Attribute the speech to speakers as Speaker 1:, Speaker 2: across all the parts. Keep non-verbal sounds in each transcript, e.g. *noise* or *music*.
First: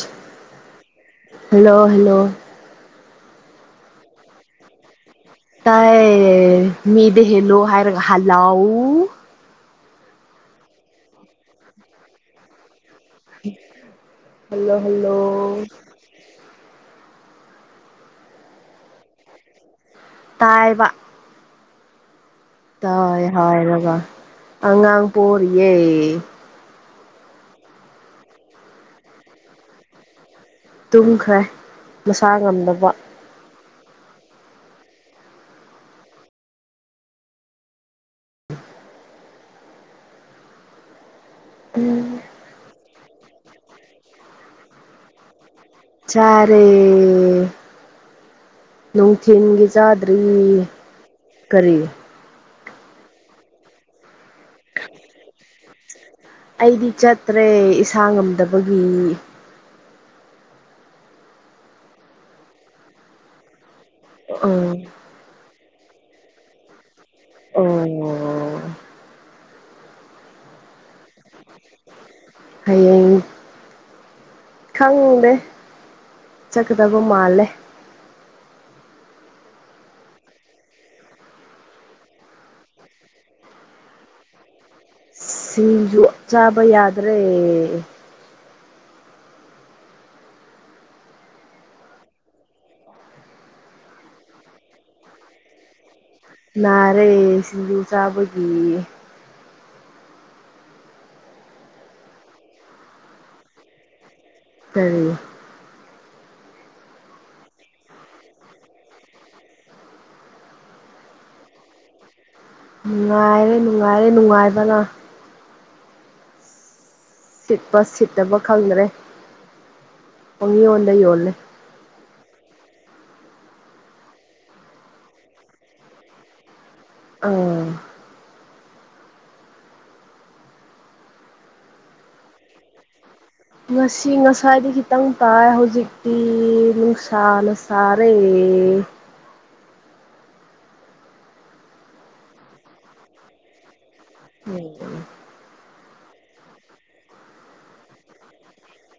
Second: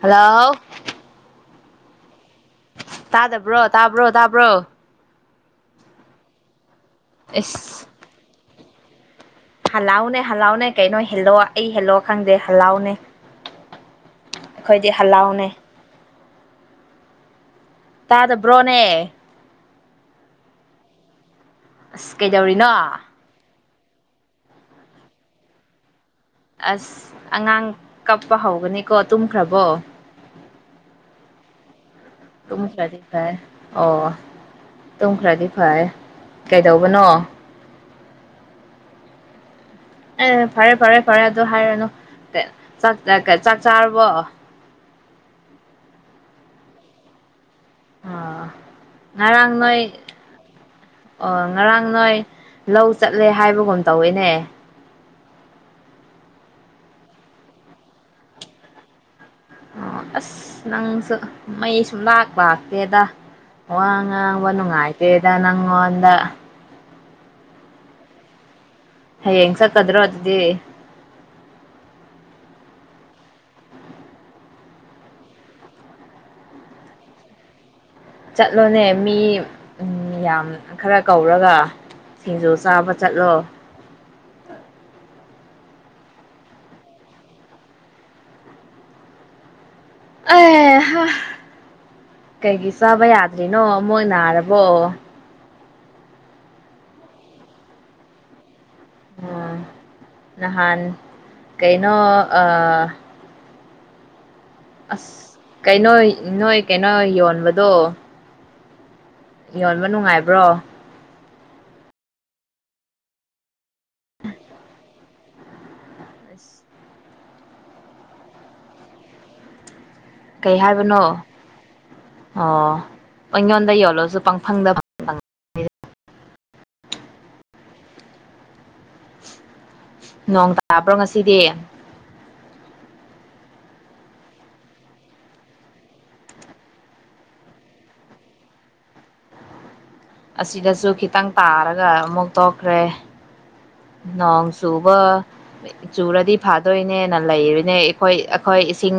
Speaker 1: Hello.
Speaker 2: Hello hello.
Speaker 1: ꯇꯥꯗꯕ꯭ꯔꯣ ꯇꯥꯕ꯭ꯔꯣ ꯇꯥꯕ꯭ꯔꯣ꯫
Speaker 2: ꯇꯥꯏ ꯃꯤꯗ ꯍꯦꯂꯣ
Speaker 1: ꯏꯁ
Speaker 2: ꯍꯥꯏꯔ ꯍꯂꯥꯎ꯫
Speaker 1: ꯍꯜꯂꯥꯎꯅꯦ ꯍꯜꯂꯥꯎꯅꯦ ꯀꯩꯅꯣ ꯍꯦꯜꯂꯑꯣ ꯑꯩ ꯍꯦꯜꯂꯑꯣ ꯈꯪꯗꯦ ꯍꯜꯂꯥꯎꯅꯦ꯫
Speaker 2: ꯍꯜꯂꯣ
Speaker 1: ꯑꯩꯈꯣꯏꯗꯤ
Speaker 2: ꯍꯜꯂꯣ꯫
Speaker 1: ꯍꯜꯂꯥꯎꯅꯦ ꯇꯥꯗ ꯕ꯭ꯔꯣꯅꯦ꯫
Speaker 2: ꯇꯥꯏꯕ꯫
Speaker 1: ꯑꯁ꯫ ꯀꯩꯗꯧꯔꯤꯅꯣ
Speaker 2: ꯇꯥꯏ ꯍꯥꯏꯔꯒ ꯑꯉꯥꯡ ꯄꫭꯔꯤꯑꯦ꯫
Speaker 1: ꯑꯁ ꯑꯉꯥꯡ ꯀꯞꯄ ꯍꯧꯒꯅꯤꯀꯣ ꯇꯨꯝꯈ꯭ꯔꯕꯣ꯫
Speaker 2: ꯇꯨꯝꯈ꯭ꯔꯦ ꯃꯁꯥ ꯉꯝꯗꯕ꯫
Speaker 1: ꯇꯨꯝꯈ꯭ꯔꯗꯤ ꯐꯩ ꯑꯣ ꯇꯨꯝꯈ꯭ꯔꯥꯗꯤ ꯐꯔ ꯀꯥꯏꯗꯎꯕꯅꯣ꯫ ꯑꯦ ꯐꯔꯦ ꯐꯔꯦ ꯐꯔꯦ ꯑꯗꯨ ꯍꯥꯏꯔꯅꯨ ꯀ ꯆꯥꯛ ꯆꯥꯔꯕꯣ꯫
Speaker 2: ꯆꯥꯔꯦ꯫
Speaker 1: ꯑꯥ ꯉꯔꯥꯡ
Speaker 2: ꯅꯨꯡꯊꯤꯟꯒꯤ
Speaker 1: ꯅꯣꯏ
Speaker 2: ꯆꯥꯗ꯭ꯔꯤ
Speaker 1: ꯑꯣ
Speaker 2: ꯀꯔꯤ
Speaker 1: ꯉꯔꯥꯡ ꯅꯣꯏ ꯂꯧ ꯆꯠꯂꯦ ꯍꯥꯏꯕꯒꯨꯝ ꯇꯧꯋꯦꯅꯦ꯫
Speaker 2: ꯑꯩꯗꯤ ꯆꯠꯇ꯭ꯔꯦ ꯏꯁꯥ ꯉꯝꯗꯕꯒꯤ꯫
Speaker 1: ꯑꯣ ꯑꯁ ꯅꯪꯁꯨ ꯃꯩ ꯁꯨꯝ ꯂꯥꯛ ꯂꯥꯛꯇꯦꯗ꯫ ꯋꯥ ꯉꯥꯡꯕ
Speaker 2: ꯑꯥ
Speaker 1: ꯅꯨꯡꯉꯥꯏꯇꯦꯗ ꯅꯪꯉꯣꯟꯗ꯫
Speaker 2: ꯑꯣ
Speaker 1: ꯍꯌꯦꯡ ꯆꯠꯀꯗ꯭ꯔꯣ ꯑꯗꯨꯗꯤ꯫
Speaker 2: ꯍꯌꯦꯡ ꯈꯪꯗꯦ ꯆꯠꯀꯗꯕ ꯃꯥꯜꯂꯦ꯫
Speaker 1: ꯆꯠꯂꯣꯅꯦ ꯃꯤ ꯎꯝ ꯌꯥꯝ ꯈꯔ ꯀꯧꯔꯒ꯫ ꯁꯤꯡꯖꯨ ꯆꯥꯕ ꯆꯠꯂꯣ꯫
Speaker 2: ꯁꯤꯡꯖꯨ ꯆꯥꯕ ꯌꯥꯗ꯭ꯔꯦ꯫
Speaker 1: ꯑꯩ ꯍꯥ ꯀꯩꯒꯤ ꯆꯥꯕ ꯌꯥꯗ꯭ꯔꯤꯅꯣ ꯃꯣꯏ ꯅꯥꯔꯕꯣ꯫
Speaker 2: ꯅꯥꯔꯦ ꯁꯤꯡꯖꯨ ꯆꯥꯕꯒꯤ꯫
Speaker 1: ꯑꯣꯝ ꯅꯍꯥꯟ ꯀꯩꯅꯣ ꯑ
Speaker 2: ꯀꯔꯤ
Speaker 1: ꯑꯁ ꯀꯩꯅꯣ ꯅꯣꯏ ꯀꯩꯅꯣ ꯌꯣꯟꯕꯗꯣ꯫ ꯌꯣꯟꯕ ꯅꯨꯡꯉꯥꯏꯕ꯭ꯔꯣ꯫
Speaker 2: ꯅꯨꯡꯉꯥꯏꯔꯦ-ꯅꯨꯡꯉꯥꯏꯔꯦ ꯅꯨꯡꯉꯥꯏꯕꯅ꯫ ꯁꯤꯠꯄ ꯁꯤꯠꯇꯕ ꯈꯪꯗ꯭ꯔꯦ꯫
Speaker 1: ꯀꯩ
Speaker 2: ꯄꯪꯌꯣꯟꯗ
Speaker 1: ꯍꯥꯏꯕꯅꯣ
Speaker 2: ꯌꯣꯜꯂꯦ
Speaker 1: ꯑꯣ꯫ ꯄꯪꯌꯣꯟꯗ ꯌꯣꯜꯂꯣꯁꯨ ꯄꯪꯐꯪꯗ꯫ *unintelligible*
Speaker 2: ꯑꯝ꯫
Speaker 1: ꯅꯣꯡ ꯇꯥꯕ꯭ꯔꯣ ꯉꯁꯤꯗꯤ꯫
Speaker 2: ꯉꯁꯤ ꯉꯁꯥꯏꯗꯤ ꯈꯤꯇꯪ ꯇꯥꯏ ꯍꯧꯖꯤꯛꯇꯤ ꯅꯨꯡꯁꯥꯅ ꯁꯥꯔꯦ꯫ ꯑꯦ꯫
Speaker 1: ꯑꯁꯤꯗꯁꯨ ꯈꯤꯇꯪ ꯇꯥꯔꯒ ꯑꯃꯨꯛ ꯇꯣꯛꯈ꯭ꯔꯦ꯫ ꯅꯣꯡ
Speaker 2: ꯎꯝ
Speaker 1: ꯆꯨꯕ ꯆꯨꯔꯗꯤ ꯐꯥꯗꯣꯏꯅꯦꯅ ꯂꯩꯔꯤꯅꯦ ꯏꯈꯣꯏ ꯑꯈꯣꯏ ꯁꯤꯡ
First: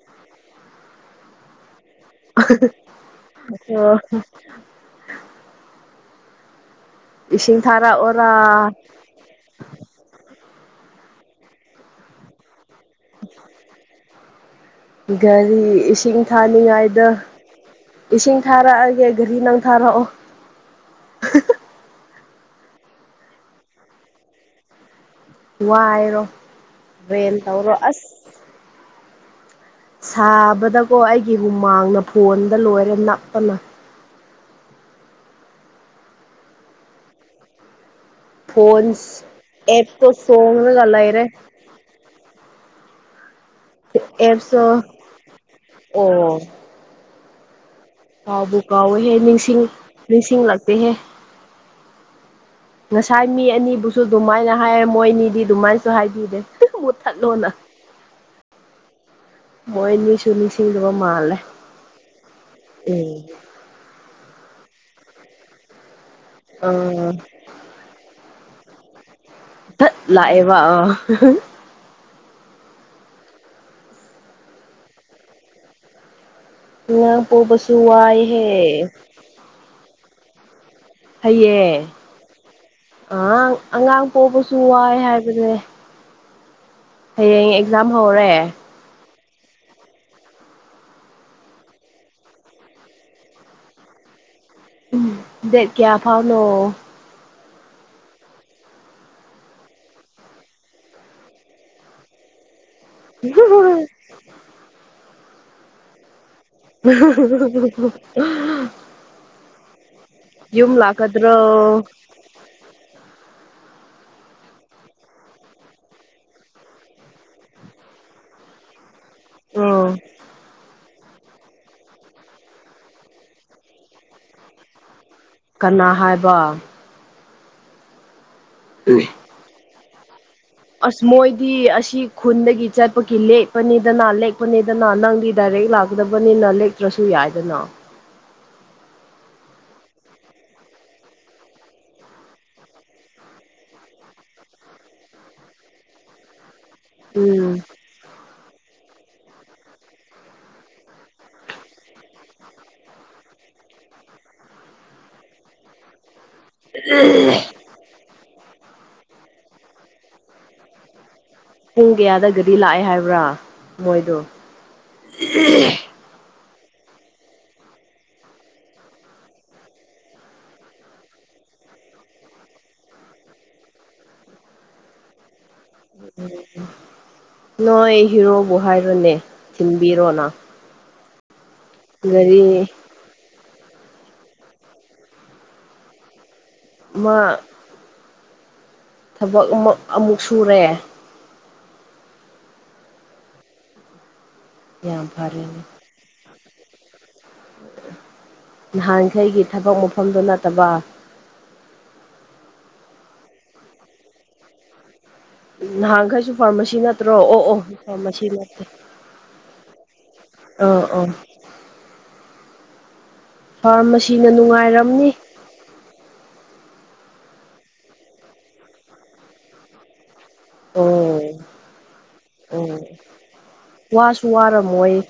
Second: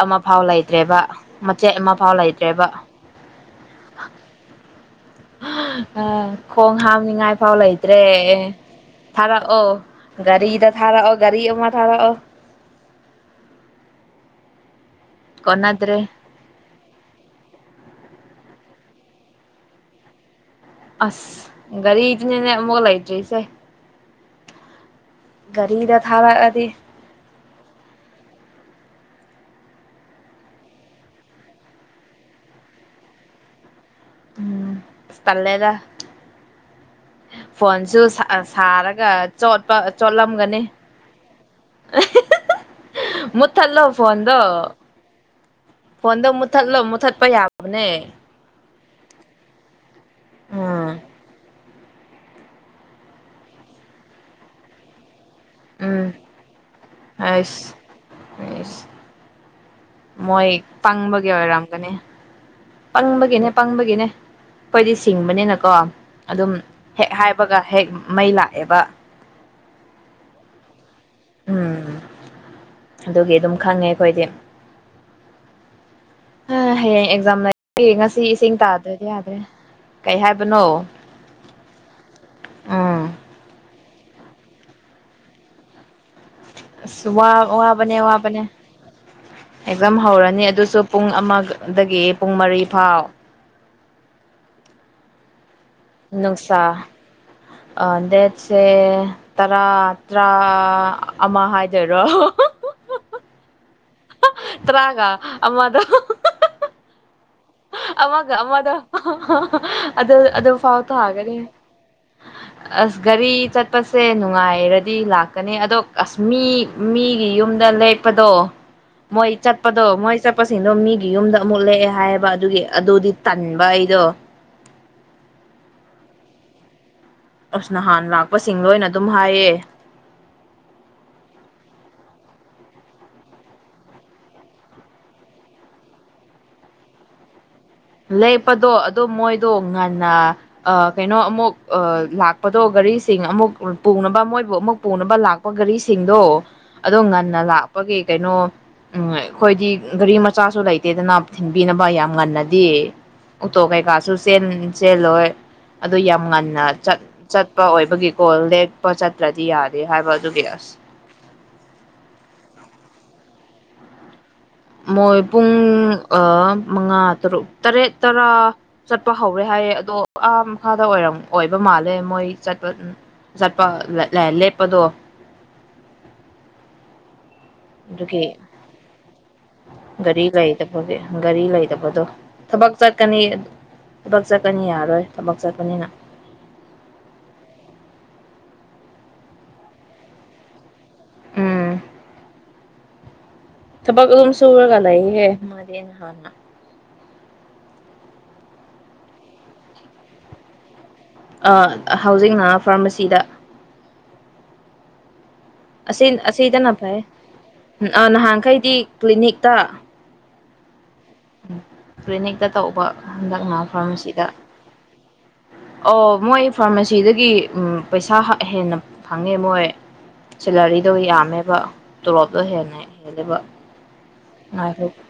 Speaker 1: ꯑꯃ ꯐꯥꯎ ꯂꯩꯇ꯭ꯔꯦꯕ ꯃꯆꯦꯠ ꯑꯃ
Speaker 2: *unintelligible*
Speaker 1: ꯑ ꯈꯣꯡ ꯍꯥꯝ ꯇꯅꯤꯡꯉꯥꯏ ꯐꯥꯎ
Speaker 2: ꯏꯁꯤꯡ
Speaker 1: ꯂꯩꯇ꯭ꯔꯦ
Speaker 2: ꯊꯥꯔꯛꯑꯣꯔꯥ
Speaker 1: ꯊꯥꯔꯛꯑꯣ ꯒꯥꯔꯤꯗ ꯊꯥꯔꯛꯑꯣ ꯒꯥꯔꯤ ꯑꯃ ꯊꯥꯔꯛꯑꯣ
Speaker 2: ꯒꯥꯔꯤ
Speaker 1: ꯀꯣꯟꯅꯗ꯭ꯔꯦ
Speaker 2: ꯏꯁꯤꯡ ꯊꯥꯅꯤꯡꯉꯥꯏꯗ ꯏꯁꯤꯡ ꯊꯥꯔꯛ ꯒꯦꯒꯘꯔꯤ ꯅꯪ ꯊꯥꯔꯛꯑꯣ
Speaker 1: ꯑꯁ ꯒꯥꯔꯤ ꯏꯗꯤ ꯅꯅꯦ ꯃꯒꯂꯥꯏꯗ꯭ꯔꯤꯁꯦ
Speaker 2: ꯋꯥꯏꯔꯣ
Speaker 1: ꯊꯥꯔꯛꯑꯗꯤ
Speaker 2: ꯔꯦꯟ ꯇꯧꯔꯣ ꯑꯁ ꯁꯥꯕꯗꯀꯣ ꯑꯩꯒꯤ ꯍꯨꯃꯥꯡꯅ ꯐꯣꯟꯗ ꯂꯣꯏꯔꯦ ꯅꯞꯄꯅ
Speaker 1: ꯎꯝ ꯇꯂꯦꯗ ꯐꯣꯟꯣꯟꯁꯨ ꯁꯥꯔꯒ
Speaker 2: ꯐꯣꯟꯁ
Speaker 1: ꯆꯣꯠꯄ
Speaker 2: ꯑꯦꯞꯇꯣ
Speaker 1: ꯆꯣꯠꯂꯝꯒꯅꯤ
Speaker 2: ꯆꯣꯡꯉꯒ ꯂꯩꯔꯦ
Speaker 1: ꯃꯨꯠꯊꯠꯂꯣ ꯐꯣꯟꯗꯣ
Speaker 2: ꯑꯦꯞꯁꯨ
Speaker 1: ꯐꯣꯟꯗꯣ
Speaker 2: ꯑꯣ
Speaker 1: ꯃꯨꯠꯊꯠꯂꯣ ꯃꯨꯠꯊꯠꯄ ꯌꯥꯕ ꯅꯦ
Speaker 2: ꯀꯥꯎꯕꯨ ꯀꯥꯎꯋꯦꯍꯦ ꯅꯤꯡꯁꯤꯡ ꯅꯤꯡꯁꯤꯡꯂꯛꯇꯦꯍꯦ
Speaker 1: ꯎꯝ
Speaker 2: ꯉꯁꯥꯏ ꯃꯤ ꯑꯅꯤꯕꯨꯁꯨ ꯑꯗꯨꯃꯥꯏꯅ ꯍꯥꯏꯔꯦ ꯃꯣꯏꯅꯤꯗꯤ ꯑꯗꯨꯃꯥꯏꯅꯁꯨ
Speaker 1: ꯎꯝ
Speaker 2: ꯍꯥꯏꯕꯤꯗꯦ ꯃꯨꯠꯊꯠꯂꯣꯅ
Speaker 1: ꯑꯩꯁ ꯑꯩꯁ
Speaker 2: ꯃꯣꯏ ꯑꯅꯤꯁꯨ
Speaker 1: ꯃꯣꯏ
Speaker 2: ꯅꯤꯡꯁꯤꯡꯗꯕ
Speaker 1: ꯄꯪꯕꯒꯤ
Speaker 2: ꯃꯥꯜꯂꯦ
Speaker 1: ꯑꯣꯏꯔꯝꯒꯅꯤ ꯄꯪꯕꯒꯤꯅꯦ ꯄꯪꯕꯒꯤꯅꯦ ꯑꯩꯈꯣꯏꯗꯤ ꯁꯤꯡꯕꯅꯤꯅꯀꯣ ꯑꯗꯨꯝ ꯍꯦꯛ
Speaker 2: ꯑꯥ
Speaker 1: ꯍꯥꯏꯕꯒ ꯍꯦꯛ ꯃꯩ ꯂꯥꯛ ꯑꯦꯕ
Speaker 2: ꯠ ꯂꯑꯕ
Speaker 1: ꯎꯝ ꯑꯗꯨꯒꯤ ꯑꯗꯨꯝ ꯈꯪꯉꯦ ꯑꯩꯈꯣꯏꯗꯤ ꯍꯌꯦꯡ
Speaker 2: ꯑꯉꯥꯡ
Speaker 1: ꯑꯦꯛꯖꯥꯝ
Speaker 2: ꯄꯣꯛꯕꯁꯨ
Speaker 1: ꯂꯩ ꯉꯁꯤ
Speaker 2: ꯋꯥꯏꯍꯦ
Speaker 1: ꯏꯁꯤꯡ ꯇꯥꯗ꯭ꯔꯗꯤ ꯌꯥꯗ꯭ꯔꯦ ꯀꯩ ꯍꯥꯏꯕꯅꯣ
Speaker 2: ꯍꯩꯌꯦ
Speaker 1: ꯎꯝ
Speaker 2: ꯑ ꯑꯉꯥꯡ ꯍꯣꯕꯁꯨ ꯋꯥꯏ ꯍꯥꯏꯕꯁꯦ
Speaker 1: ꯋꯥ ꯋꯥꯕꯅꯦ
Speaker 2: ꯍꯧꯔꯦ
Speaker 1: ꯋꯥꯕꯅꯦ ꯑꯦꯛꯖꯥꯝ ꯍꯧꯔꯅꯤ ꯑꯗꯨꯁꯨ ꯄꯨꯡ ꯑꯃꯗꯒꯤ ꯄꯨꯡ ꯃꯔꯤ ꯐꯥꯎ
Speaker 2: ꯎꯝ ꯗꯦ ꯀꯌꯥ ꯐꯥꯎꯅꯣ
Speaker 1: ꯑ ꯗꯦꯠꯁꯦ ꯇꯔꯥ ꯇꯔꯥ ꯑꯃ ꯍꯥꯏꯗꯣꯏꯔꯣ ꯇ꯭ꯔꯥꯒ ꯑꯃ ꯑꯗꯨ
Speaker 2: *unintelligible* *unintelligible*
Speaker 1: ꯑꯗ ꯑꯗꯨꯗ
Speaker 2: ꯌꯨꯝ
Speaker 1: ꯐꯥꯎ ꯇ ꯍꯥꯏꯒꯅꯤꯦ
Speaker 2: ꯂꯥꯛꯀꯗ꯭ꯔꯣ
Speaker 1: ꯑꯁꯒꯔꯤ ꯆꯠꯄꯁꯦ ꯅꯨꯡꯉꯥꯏꯔꯗꯤ ꯂꯥꯛꯀꯅꯤ ꯑꯗꯣ ꯑꯁ ꯃꯤ ꯃꯤꯒꯤ ꯌꯨꯝꯗ ꯂꯦꯞꯄꯗꯣ ꯃꯣꯏ ꯆꯠꯄꯗꯣ
Speaker 2: ꯎꯝ
Speaker 1: ꯃꯣꯏ ꯆꯠꯄꯁꯤꯡꯗꯣ ꯃꯤꯒꯤ ꯌꯨꯝꯗ ꯑꯃꯨꯛꯂꯛꯑꯦ ꯍꯥꯏꯌꯦꯕ ꯑꯗꯨꯒꯤ ꯑꯗꯨꯗꯤ ꯇꯟꯕ ꯑꯩꯗꯣ
Speaker 2: ꯀꯅꯥ ꯍꯥꯏꯕ
Speaker 1: ꯑꯁ ꯅꯍꯥꯟ ꯂꯥꯛꯄꯁꯤꯡ ꯂꯣꯏꯅ ꯑꯗꯨꯝ ꯍꯥꯏꯌꯦ
Speaker 2: ꯑꯁ ꯃꯣꯏꯗꯤ ꯑꯁꯤ ꯈꯨꯟꯗꯒꯤ ꯆꯠꯄꯒꯤ ꯂꯦꯛꯄꯅꯤꯗꯅ ꯂꯦꯛꯄꯅꯤꯗꯅ ꯅꯪꯗꯤ ꯗꯥꯏꯔꯦꯛ ꯂꯦꯛ ꯂꯥꯛꯀꯗꯕꯅꯤꯅ ꯂꯦꯛꯇ꯭ꯔꯁꯨ ꯌꯥꯏꯗꯅ
Speaker 1: ꯂꯦꯞꯄꯗꯣ ꯑꯗꯣ ꯃꯣꯏꯗꯣ ꯉꯟꯅ ꯀꯩꯅꯣ ꯑꯃꯨꯛ ꯂꯥꯛꯄꯗꯣ ꯘꯔꯤꯁꯦ ꯑꯃꯨꯛ ꯄꯨꯅꯕ ꯃꯣꯏꯕꯨ ꯑꯃꯨꯛ ꯄꯨꯅꯕ ꯂꯥꯛꯄ ꯒꯥꯔꯤꯁꯤꯡꯗꯣ ꯑꯗꯣ ꯉꯟꯅ
Speaker 2: ꯎꯝ
Speaker 1: ꯂꯥꯛꯄꯒꯤ ꯀꯩꯅꯣ ꯎꯝ ꯑꯩꯈꯣꯏꯗꯤ ꯒꯥꯔꯤ ꯃꯆꯥꯁꯨ ꯂꯩꯇꯦꯗꯅ ꯊꯤꯟꯕꯤꯅꯕ ꯌꯥꯝ ꯉꯟꯅꯗꯦ ꯇꯣ ꯀꯩ ꯆꯦꯜꯂꯣꯏ ꯑꯗꯨ ꯉꯟꯅ ꯆꯠꯄ ꯑꯣꯏꯕꯒꯤ ꯀꯒꯣꯜ ꯂꯦꯛꯄ ꯆꯠꯇ꯭ꯔꯗꯤ ꯌꯥꯔꯦ ꯍꯥꯏꯕ ꯑꯗꯨꯒꯤ ꯑꯁ
Speaker 2: ꯄꯨꯡ ꯀꯌꯥꯗꯒꯗꯤ ꯂꯥꯛꯑꯦ ꯍꯥꯏꯕ꯭ꯔꯥ ꯃꯣꯏꯗꯣ
Speaker 1: ꯃꯣꯏ ꯄꯨꯡ ꯑ ꯃꯉꯥ ꯇꯔꯨꯛ ꯇꯔꯦꯠ ꯇꯔꯥ ꯆꯠꯄ ꯍꯧꯔꯦ ꯍꯥꯏꯌꯦꯦ ꯑꯗꯣ ꯑꯥ ꯃꯈꯥꯗꯔ ꯑꯣꯏꯕ ꯃꯥꯜꯂꯦ ꯃꯣꯏ ꯆꯠꯄ ꯆꯠꯄ ꯂꯦꯞꯄꯗꯣ
Speaker 2: ꯅꯣꯏ
Speaker 1: ꯑꯗꯨꯒꯤ
Speaker 2: ꯍꯤꯔꯣꯕꯨ ꯍꯥꯏꯔꯣꯅꯦ ꯊꯤꯟꯕꯤꯔꯣꯅ
Speaker 1: ꯒꯥꯔꯤ ꯂꯩꯇꯕꯒꯤ ꯒꯥꯔꯤ ꯂꯩꯗꯕꯗꯣ
Speaker 2: ꯒꯥꯔꯤ
Speaker 1: ꯊꯕꯛ ꯆꯠꯀꯅꯤ ꯊꯕꯛ ꯆꯠꯀꯅꯤ ꯌꯥꯔꯣꯏ ꯊꯕꯛ ꯆꯠꯄꯅꯤꯅ
Speaker 2: ꯃꯥ ꯊꯕꯛ ꯑꯃꯨꯛ ꯁꯨꯔꯦ
Speaker 1: ꯒ ꯊꯝꯁꯨ ꯑꯣꯏꯒꯂꯏ
Speaker 2: ꯌꯥꯝ
Speaker 1: ꯍꯦ
Speaker 2: ꯐꯔꯦꯅꯦ
Speaker 1: ꯃꯥꯅ ꯍꯥꯥꯟꯅ
Speaker 2: ꯅꯍꯥꯟꯈꯩꯒꯤ ꯊꯕꯛ ꯃꯐꯝꯗꯨ ꯅꯠꯇꯕ
Speaker 1: ꯑ ꯍꯧꯖꯤꯛꯅ ꯐꯥꯔꯃꯥꯁꯤꯗ
Speaker 2: ꯎ
Speaker 1: ꯑꯁꯤ
Speaker 2: ꯅꯍꯥꯟꯈꯩꯁꯨ
Speaker 1: ꯑꯁꯤꯗꯅ
Speaker 2: ꯐꯥꯔꯃꯥꯁꯤ
Speaker 1: ꯐꯩ
Speaker 2: ꯅꯠꯇ꯭ꯔꯣ ꯑꯣ ꯑꯣ
Speaker 1: ꯑꯥ
Speaker 2: ꯐꯥꯔꯃꯥꯁꯤ ꯅꯠꯇꯦ
Speaker 1: ꯅꯍꯥꯟꯈꯩꯗꯤ
Speaker 2: ꯑ ꯑꯣ
Speaker 1: ꯎ ꯀ꯭ꯂꯤꯅꯤꯛꯇ ꯇꯧꯕ ꯍꯟꯗꯛꯅ ꯐꯥꯔꯃꯥꯁꯤꯗ
Speaker 2: ꯐꯥꯔꯃꯥꯁꯤꯅ ꯅꯨꯡꯉꯥꯏꯔꯝꯅꯤ
Speaker 1: ꯑꯣ ꯃꯣꯏ ꯐꯥꯔꯃꯥꯁꯤꯗꯒꯤ ꯄꯩꯁꯥ ꯍꯦꯟꯅ ꯐꯪꯉꯦ ꯃꯣꯏ ꯁꯦꯂꯔꯤꯗꯣ
Speaker 2: ꯑꯣ
Speaker 1: ꯌꯥꯝꯃꯦꯕ ꯇꯣꯂꯣꯞꯇꯣ ꯍꯦꯟꯅ ꯍꯦꯜꯂꯦꯕ
Speaker 2: ꯄꯥꯁꯨ ꯋꯥꯔꯝꯃꯣꯏ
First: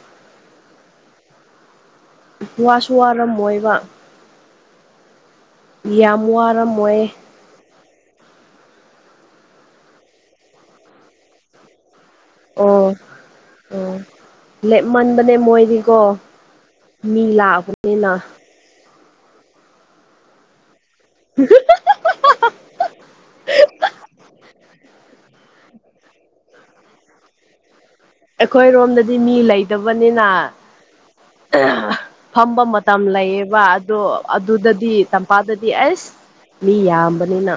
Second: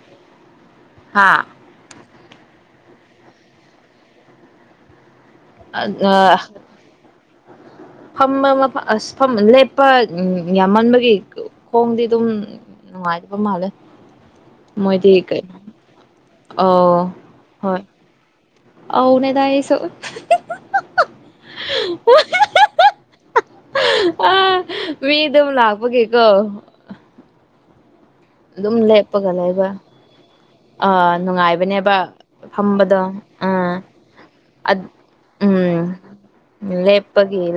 Speaker 1: ꯑꯥ
Speaker 2: ꯋꯥꯁꯨ ꯋꯥꯔꯝꯃꯣꯏꯕ ꯌꯥꯝ
Speaker 1: ꯑ
Speaker 2: ꯋꯥꯔꯝꯃꯣꯏ
Speaker 1: ꯐꯝꯕ ꯃꯐꯝ ꯑꯁ ꯂꯦꯞꯄ ꯌꯥꯝꯃꯟꯕꯒꯤ ꯈꯣꯡꯗꯤ
Speaker 2: ꯑꯣ
Speaker 1: ꯑꯗꯨꯝꯅꯨꯡ ꯃꯥꯥꯏꯄ ꯃꯥꯂ
Speaker 2: ꯑꯣ ꯂꯦꯞꯃꯟꯕꯅꯦ ꯃꯣꯏꯗꯤꯀꯣ ꯃꯤ ꯂꯥꯛꯑꯕꯅꯤꯅ
Speaker 1: ꯑꯅꯦꯗ ꯁ ꯑ ꯃꯤ ꯑꯗꯨꯝ ꯂꯥꯛꯄꯒꯦꯀꯣ
Speaker 2: ꯑꯩꯈꯣꯏꯔꯣꯝꯗꯗꯤ ꯃꯤ
Speaker 1: ꯂꯩꯕ
Speaker 2: ꯂꯩꯗꯕꯅꯤꯅ
Speaker 1: ꯑ ꯅꯨꯡꯉꯥꯏꯕꯅꯦꯕ
Speaker 2: ꯐꯝꯕ ꯃꯇꯝ
Speaker 1: ꯐꯝꯕꯗꯣ
Speaker 2: ꯂꯩꯌꯦꯕ
Speaker 1: ꯑꯥ
Speaker 2: ꯑꯗꯣ ꯑꯗꯨꯗꯗꯤ ꯇꯝꯄꯥꯛꯗꯗꯤ
Speaker 1: ꯎꯝ
Speaker 2: ꯑꯁ ꯃꯤ
Speaker 1: ꯂꯦꯞꯄꯒꯤ
Speaker 2: ꯌꯥꯝꯕꯅꯤꯅ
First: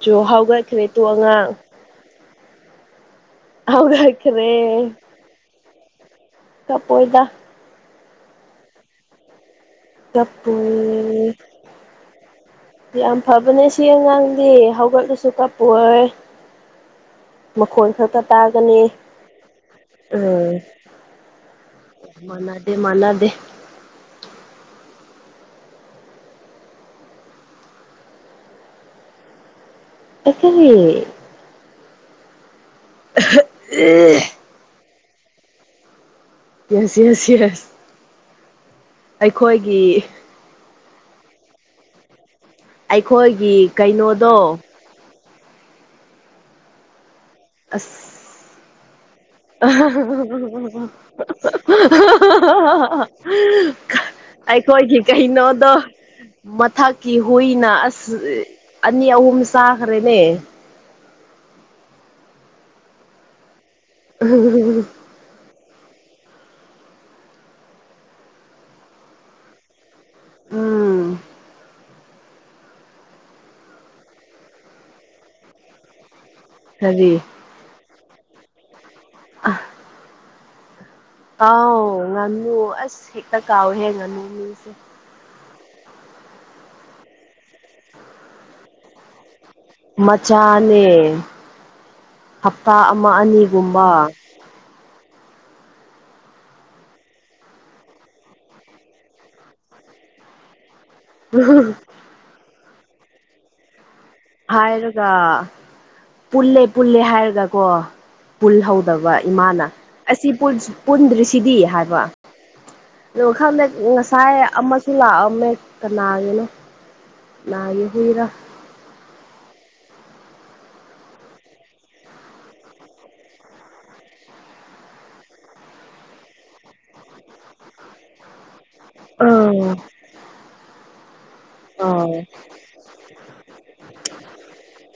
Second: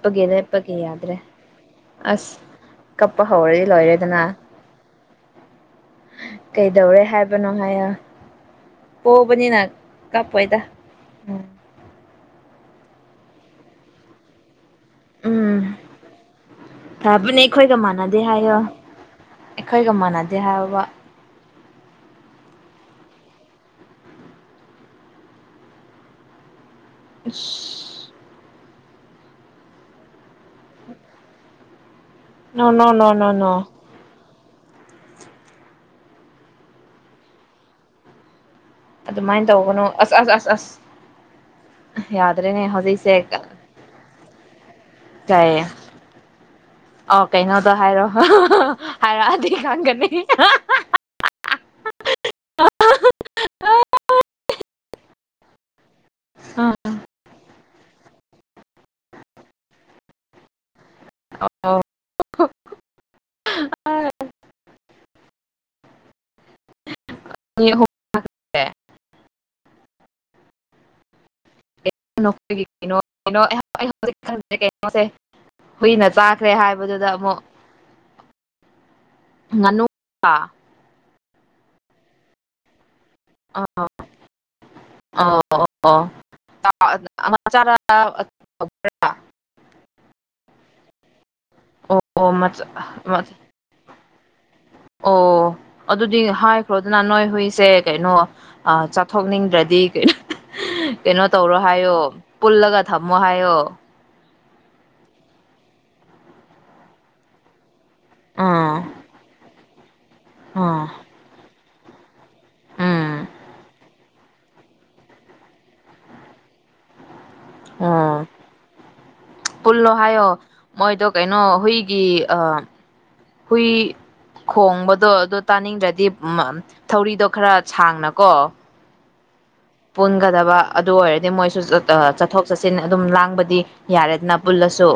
Speaker 2: ꯆꯣ ꯍꯧꯒꯠꯈ꯭ꯔꯦ ꯇꯣ
Speaker 1: ꯅꯦꯄꯒꯤꯗ꯭ꯔꯦ
Speaker 2: ꯑꯉꯥꯡ
Speaker 1: ꯑꯁ ꯀꯄ ꯍ ꯂꯔꯗꯅ
Speaker 2: ꯍꯧꯒꯠꯈ꯭ꯔꯦ
Speaker 1: ꯀꯩꯗꯧꯔꯦ
Speaker 2: ꯀꯞꯄꯣꯏꯗ
Speaker 1: ꯍꯥꯏꯕꯅꯣ ꯍꯥꯏꯔ ꯄꯣꯛꯕꯅꯤꯅ
Speaker 2: ꯀꯄꯨ ꯌꯥꯝ ꯐꯕꯅꯦ ꯁꯤ ꯑꯉꯥꯡꯗꯤ ꯍꯧꯒꯠꯂꯨꯁꯨ
Speaker 1: ꯎꯝ
Speaker 2: ꯀꯥꯞꯄ
Speaker 1: ꯐꯕꯅꯦ ꯑꯩꯈꯣꯏꯒ
Speaker 2: ꯃꯈꯣꯜ ꯈꯔꯛꯇ
Speaker 1: ꯃꯥꯟꯅꯗꯦ ꯍꯥꯏꯌꯣ
Speaker 2: ꯇꯥꯒꯅꯤ
Speaker 1: ꯑꯩꯈꯣꯏꯒ ꯃꯥꯟꯅꯗꯦ
Speaker 2: ꯎꯝ
Speaker 1: ꯍꯥꯏꯕ
Speaker 2: ꯃꯅꯥꯗꯦ ꯃꯅꯥꯗꯦ
Speaker 1: ꯑ
Speaker 2: ꯑꯩꯈꯔꯤ
Speaker 1: ꯅꯅꯣꯅꯣꯅꯣꯅ
Speaker 2: ꯌꯥꯁꯤ ꯌꯥꯁꯤ ꯌꯥ
Speaker 1: ꯑꯗꯨꯃꯥꯏꯅ ꯇꯒꯅꯨ ꯑꯁ ꯑꯁ ꯑꯁ ꯑꯁ ꯌꯥꯗꯦ
Speaker 2: ꯑꯩꯈꯣꯏꯒꯤ ꯀꯩꯅꯣꯗꯣ
Speaker 1: ꯀꯩ ꯑꯣ ꯀꯩꯅꯣꯗꯣ
Speaker 2: ꯑꯁ
Speaker 1: ꯍꯥꯏꯔꯣ ꯍꯥꯏꯔꯗꯤ ꯉꯪꯒꯅꯤ
Speaker 2: ꯑꯩꯈꯣꯏꯒꯤ ꯀꯩꯅꯣꯗꯣ ꯃꯊꯛꯀꯤ ꯍꯨꯏꯅ ꯑꯁ ꯑꯅꯤ ꯑꯍꯨꯝ ꯆꯥꯈ꯭ꯔꯦꯅꯦ
Speaker 1: ꯑ ꯑꫭ
Speaker 2: ꯑꯍ ꯑꯍ ꯑꯍ
Speaker 1: ꯃꯤ ꯑꯍꯨꯝ
Speaker 2: ꯑ
Speaker 1: ꯍꯨꯏꯅ ꯆꯥꯛ ꯈ꯭ꯔꯦ ꯍꯥꯏꯕꯗꯨꯗ
Speaker 2: ꯀꯔꯤ
Speaker 1: ꯑꯃꯨꯛ ꯉꯅꯨ
Speaker 2: ꯑꯥꯎ ꯉꯅꯨ ꯑꯁ ꯍꯦꯛꯇ ꯀꯥꯎꯋꯤ ꯍꯦ ꯉꯅꯨꯁꯦ
Speaker 1: ꯑꯣ ꯑꯣ ꯃꯆꯥꫪ
Speaker 2: ꯃꯆꯥꯅꯦ
Speaker 1: ꯑꯣ ꯃꯆꯥ
Speaker 2: ꯍꯞꯇꯥ ꯑꯃ ꯑꯅꯤꯒꯨꯝꯕ
Speaker 1: ꯑꯣ ꯑꯗꯨꯗꯤ ꯍꯥꯏꯈ꯭ꯔꯣ ꯗꯅ ꯅꯣꯏ ꯍꯨꯏꯁꯦ ꯀꯩꯅꯣ ꯆꯥꯊꯣꯛꯅꯤꯡꯗ꯭ꯔꯗꯤ ꯀꯩꯅꫭ ꯀꯩꯅꯣ ꯇꯧꯔꯣ ꯍꯥꯏꯌꯣ ꯄꯨꯜꯂꯒ ꯊꯝꯃꯣ ꯍꯥꯏꯌꯣ
Speaker 2: ꯍꯥꯏꯔꯒ ꯄꯨꯜꯂꯦ ꯄꯨꯜꯂꯦ ꯍꯥꯏꯔꯒ ꯀꯣ
Speaker 1: ꯎꯝ
Speaker 2: ꯄꯨꯜꯍꯧꯗꯕ ꯏꯃꯥꯅ ꯑꯁꯤ ꯄꯨꯜ
Speaker 1: ꯎꯝ
Speaker 2: ꯄꯨꯟꯗ꯭ꯔꯤꯁꯤꯗꯤ ꯍꯥꯏꯕ
Speaker 1: ꯎꯝ
Speaker 2: ꯑꯗꫭ ꯈꯪꯗ‌ꯦ ꯉꯁꯥꯏ ꯑꯃꯁꯨ ꯂꯥꯛꯑꯝꯃꯦ ꯀꯅꯥꯒꯤꯅꯣ ꯀꯅꯥꯒꯤ
Speaker 1: ꯑꯣ
Speaker 2: ꯍꯏꯅꫭ
Speaker 1: ꯄꯨꯜꯂꯣ ꯍꯥꯏꯌꯣ ꯃꯣꯏꯗꯣ ꯀꯩꯅꯣ ꯍꯨꯏꯒꯤ ꯑ ꯍꯨꯏ ꯈꯣꯡꯕꯗꯣ ꯑꯗꫭ ꯇꯥꯅꯤꯡꯗ꯭ꯔꯗꯤ ꯎꯝ ꯊꯧꯔꯤꯗꯣ ꯈꯔ ꯁꯥꯡꯅꯀꯣ
Speaker 2: ꯑ
Speaker 1: ꯄꯨꯟꯒꯗꯕ ꯑꯗꯨ ꯑꯣꯏꯔꯗꯤ ꯃꯣꯏꯁꯨ ꯆꯠ ꯑ ꯆꯠꯊꯣꯛ ꯆꯠꯁꯤꯟ ꯑꯗꯨꯝ ꯂꯥꯡꯕꯗꯤ ꯌꯥꯔꯦꯗꯅ ꯄꯨꯜꯂ ꯑꯨꯁꯨ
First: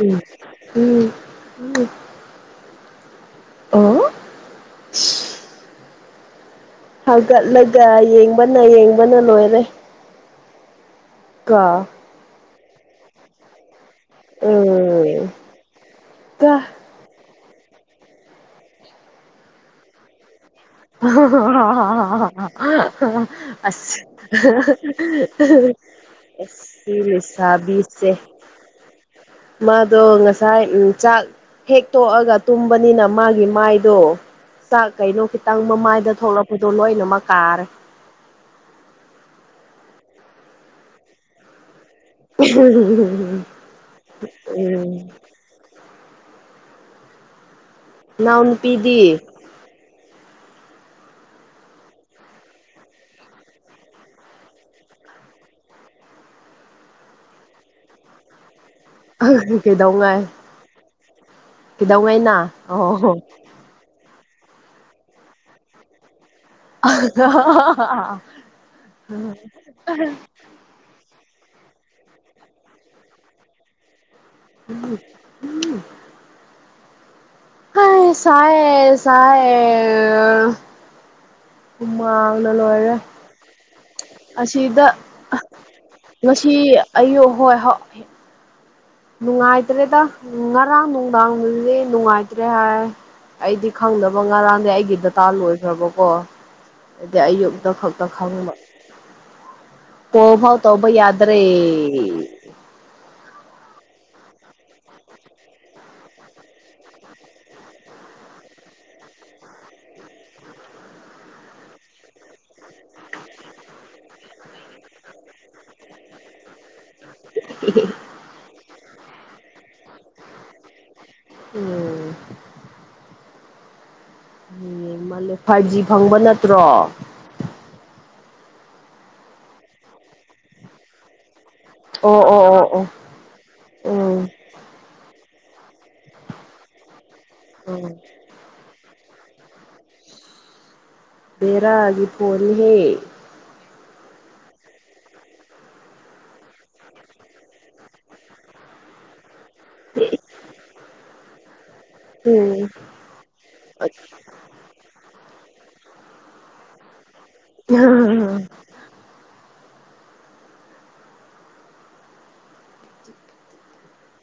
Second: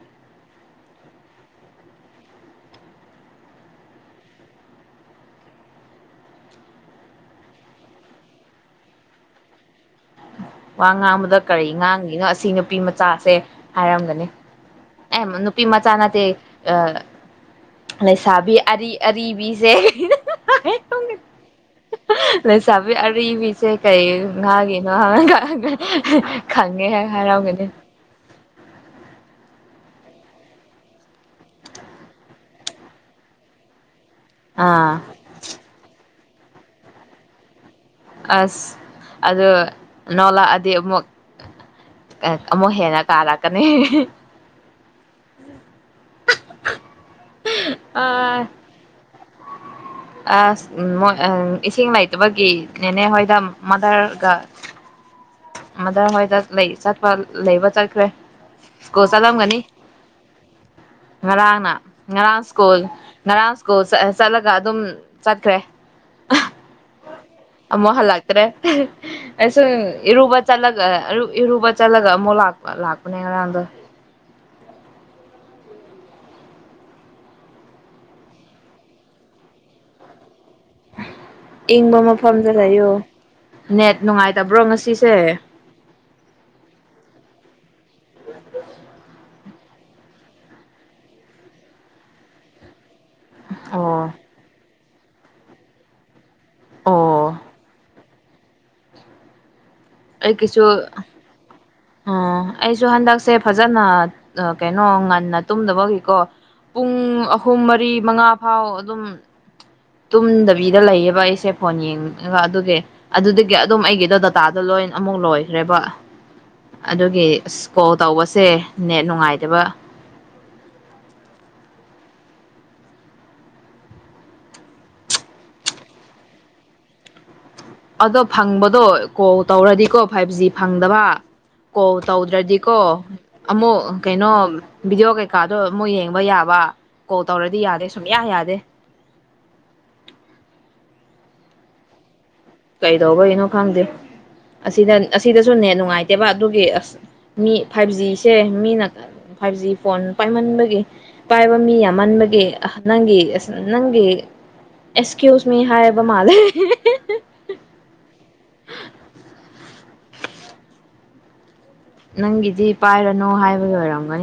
Speaker 2: ꯎꯝ ꯎꯝ ꯑꯣ ꯍꯧꯒꯠꯂꯒ ꯌꯦꯡꯕꯅ ꯌꯦꯡꯕꯅ ꯂꯣꯏꯔꯦ
Speaker 1: ꯋꯥ ꯉꯥꯡꯕꯗ
Speaker 2: ꯀꯣ
Speaker 1: ꯀꯔꯤ ꯉꯥꯡꯉꯤꯅꯣ ꯑꯁꯤ ꯅꯨꯄꯤ ꯃꯆꯥꯁꯦ ꯍꯥꯏꯔꯝꯒꯅꯤ ꯑ‌ꯦ
Speaker 2: ꯎꯝ
Speaker 1: ꯅꯨꯄꯤ ꯃꯆꯥ ꯅꯠꯇꯦ
Speaker 2: ꯀ
Speaker 1: ꯑ ꯂꯩꯁꯥꯕꯤ ꯑꯔꯤ ꯑꫪꯤꯕꯤꯖ‌ꯦ ꯂꯩꯁꯥꯕꯤ ꯑꯔꯤꯔꯤꯕꯤꯁꯦ
Speaker 2: ꯑꯁ
Speaker 1: ꯀꯩ ꯉꯥꯡꯉꯤꯅꯣ ꯍꯥꯡ ꯈꯪꯉꯦ
Speaker 2: ꯑꯁꯤ
Speaker 1: ꯍꯦ ꯍꯔꯥꯎꯒꯅ
Speaker 2: ꯂꯩꯁꯥꯕꯤꯁꯦ
Speaker 1: *unintelligible*
Speaker 2: ꯃꯥꯗꯣ ꯉꯁꯥꯏ ꯑꯝ ꯆꯥꯛ ꯍꯦꯛ ꯇꯣꯛꯑꯒ ꯇꯨꯝꯕꯅꯤꯅ ꯃꯥꯒꯤ ꯃꯥꯏꯗꯣ ꯆꯥꯛ
Speaker 1: ꯑꯥ
Speaker 2: ꯀꯩꯗꫭ ꯈꯨꯠ ꯃꯥꯏꯗ ꯊꯣꯛꯂꯛꯄꯗꯣ ꯂꯣꯏꯅꯃꯛ ꯀꯥꯔꯦ
Speaker 1: ꯑꯁ ꯑꯗꯨ ꯅꫭꯂꯛꯑꯗꯤ ꯑꯃꯨꯛ ꯑꯃꯨꯛ ꯍꯦꯟꯅ
Speaker 2: ꯎꯝ
Speaker 1: ꯀꯥꯔꯛꯀꯅꯤ
Speaker 2: ꯎꯝ ꯅꯥꯎ
Speaker 1: ꯑ
Speaker 2: ꯅꯨ ꯄꯤꯗꯤ
Speaker 1: ꯑꯁ ꯃꫭꯏ ꯑꯝ ꯏꯁꯤꯡ ꯂꯩꯇꯕꯒꯤ ꯅꯦꯅꯦ ꯍꯣꯏꯗ ꯃꯥꯗꯔꯒ ꯃꯗꫪ ꯍꯣꯏꯗ ꯂꯩ ꯆꯠꯄ ꯂꯩꯕ ꯆꯠꯈ꯭ꯔꯦ ꯁ꯭ꯀꯨꯜ
Speaker 2: ꯀꯩꯗꯧꯉ‌ꯩ
Speaker 1: ꯉꯔꯥꯅ ꯉꫪꯥꯡ ꯁ꯭ꯀꯨꯜ
Speaker 2: ꯑꯣ
Speaker 1: ꯉꯥꯔꯡ ꯁ꯭ꯀꯨꯜ ꯆꯠꯑ‌ꯦ ꯆꯠꯂꯒ ꯑꯗꯨꯝ ꯆꯠꯈ꯭ꯔꯦ
Speaker 2: ꯑꯍꯥ
Speaker 1: ꯑꯃꯨꯛ ꯍꯜꯂꯛꯇ꯭ꯔꯦ ꯑꯩꯁꯨ ꯏꯔꯨꯕ ꯆꯠꯂꯒ ꯑꯔꯨ ꯏꯔꯨꯕ ꯆꯠꯂꯒ ꯑꯃꯨꯛ ꯂꯥꯛꯄ ꯂꯥꯛꯄꯅꯦ ꯉꯔꯥꯡꯗꯣ
Speaker 2: ꯎꯝ ꯎꯝ ꯍꯥꯁ ꯁꯥꯏꯌ‌ꯦ ꯁꯥꯏꯌ‌ꯦ
Speaker 1: *unintelligible* ꯏꯪꯕ ꯃꯐꯝꯗ ꯂꯩꯌꯣ
Speaker 2: ꯂꯣꯏꯔꯦ
Speaker 1: ꯅ‌ꯦꯠ ꯅꯨꯡꯉꯥꯏꯇꯕ꯭ꯔꯣ
Speaker 2: ꯑꯁꯤꯗ
Speaker 1: ꯉꯁꯤꯁꯦ
Speaker 2: ꯉꯁꯤ ꯑꯌꯨꯛ ꯍꯣꯏ ꯍꯧꯏ ꯅꯨꯡꯉꯥꯏꯇ꯭ꯔꯦꯗ ꯉꯔꯥꯡ ꯅꯨꯡꯗꯥꯡꯗꯤ ꯅꯨꯡꯉꯥꯏꯇ꯭ꯔꯦ ꯍꯥꯏ ꯑꯩꯗꯤ
Speaker 1: ꯑꯣ
Speaker 2: ꯈꯪꯗꯅꯕ ꯉꯔꯥꯡꯅꯦ ꯑꯩꯒꯤ ꯗꯇꯥ ꯂꯣꯏꯈ꯭ꯔꯕꯀꯣ ꯑꯗꯨꯗꯤ
Speaker 1: ꯑꯣ
Speaker 2: ꯑꯌꯨꯛꯇ ꯈꯛ ꯄ ꯈꯪꯕ ꯀꯣꯜ ꯐꯥꯎ
Speaker 1: ꯑꯩꯒꯤꯁꯨ ꯑꯣ
Speaker 2: ꯇꯧꯕ ꯌꯥꯗ꯭ꯔꯦ
Speaker 1: ꯑꯩꯁꯨ ꯍꯟꯗꯛꯁꯦ ꯐꯖ ꯀꯩꯅꯣ ꯉꯟꯅ ꯇꯨꯝꯗꯕꯒꯤꯀꯣ ꯄꯨꯡ ꯑꯍꯨꯝ ꯃꯔꯤ ꯃꯉꯥ ꯐꯥꯎ ꯑꯗꯨꯝ ꯇꯨꯝꯗꯕꯤꯗ ꯂꯩꯌꯦꯕ ꯑꯩꯁꯦ ꯐꯣꯟ ꯌꯦꯡꯉꯒ ꯑꯗꯨꯒꯤ ꯑꯗꯨꯒꯤ ꯑꯗꯨꯝ ꯑꯩꯒꯤꯗꯣ ꯗꯇꯥꯗꯣ ꯂꯣꯏ ꯑꯃꯨꯛ ꯂꯣꯏꯈ꯭ꯔꯦꯕ ꯑꯗꯨꯒꯤ ꯑꯁ ꯀꯣꯜ ꯇꯧꯕꯁꯦ ꯅꯦꯠ ꯅꯨꯡꯉꯥꯏꯇꯕ
Speaker 2: ꯎꯝ ꯑꯦ ꯃꯥꯂꯦ ꯐꯥꯏꯚ ꯖꯤ ꯐꯪꯕ ꯅꯠꯇ꯭ꯔꯣ
Speaker 1: ꯑꯗꯣ ꯐꯪꯕꯗꯣ ꯀꯣꯜ ꯇꯧꯔꯗꯤꯀꯣ ꯐꯥꯏꯚ ꯖꯤ ꯐꯪꯗꯕ ꯀꯣ
Speaker 2: ꯑꯣ ꯑꯣ ꯑꯣ
Speaker 1: ꯇꯧꯗ꯭ꯔꯗꯤꯀꯣ
Speaker 2: ꯑꯣ
Speaker 1: ꯑꯃꯨꯛ
Speaker 2: ꯎꯝ
Speaker 1: ꯀꯩꯅꯣ ꯚꯗꯤꯑꯣ ꯀꯩ ꯀꯩꯀꯥꯗꯣ ꯃꯣꯏ ꯌꯦꯡꯕ ꯌꯥꯕ ꯀꯣꯜ ꯇꯧꯔꯗꯤ
Speaker 2: ꯎꯝ
Speaker 1: ꯌꯥꯗꯦ ꯁꯨꯡꯌꯥ ꯌꯥꯗꯦ
Speaker 2: ꯕꯦꯔꯒꯤ
Speaker 1: ꯀꯩꯗꯧꯕ ꯏꯅ ꯈꯪꯗꯦ ꯑꯁꯤꯗ ꯑꯁꯤꯗꯁꯨꯅꯦꯦ ꯅꯨꯡꯉꯥꯏꯇꯦꯕ ꯑꯗꯨꯒꯤ ꯑꯁ ꯃꯤ ꯐꯥꯏꯚ ꯖꯤꯁꯦ ꯃꯤꯅ ꯐꯥꯏꯚ ꯖꯤ ꯐꯣꯟ ꯄꯥꯏꯃꯟꯕꯒꯤ ꯄꯥꯏꯕ ꯃꯤ ꯌꯥꯝ ꯃꯟꯃꯒ
Speaker 2: ꯎꯝ
Speaker 1: ꯑ ꯅꯪꯒꯤ ꯅꯪ ꯑꯦꯁꯀꯤ꯭ꯌꯨꯁ ꯃꯤ ꯍꯥꯏꯕ ꯃꯥꯂꯦ
Speaker 2: *unintelligible*
Speaker 1: ꯅꯪꯒꯤꯗꯤ ꯄꯥꯏꯔꯅꯨ ꯍꯥꯏꯕꯒꯤ ꯑꯣꯏꯔꯝꯒꯅꯤ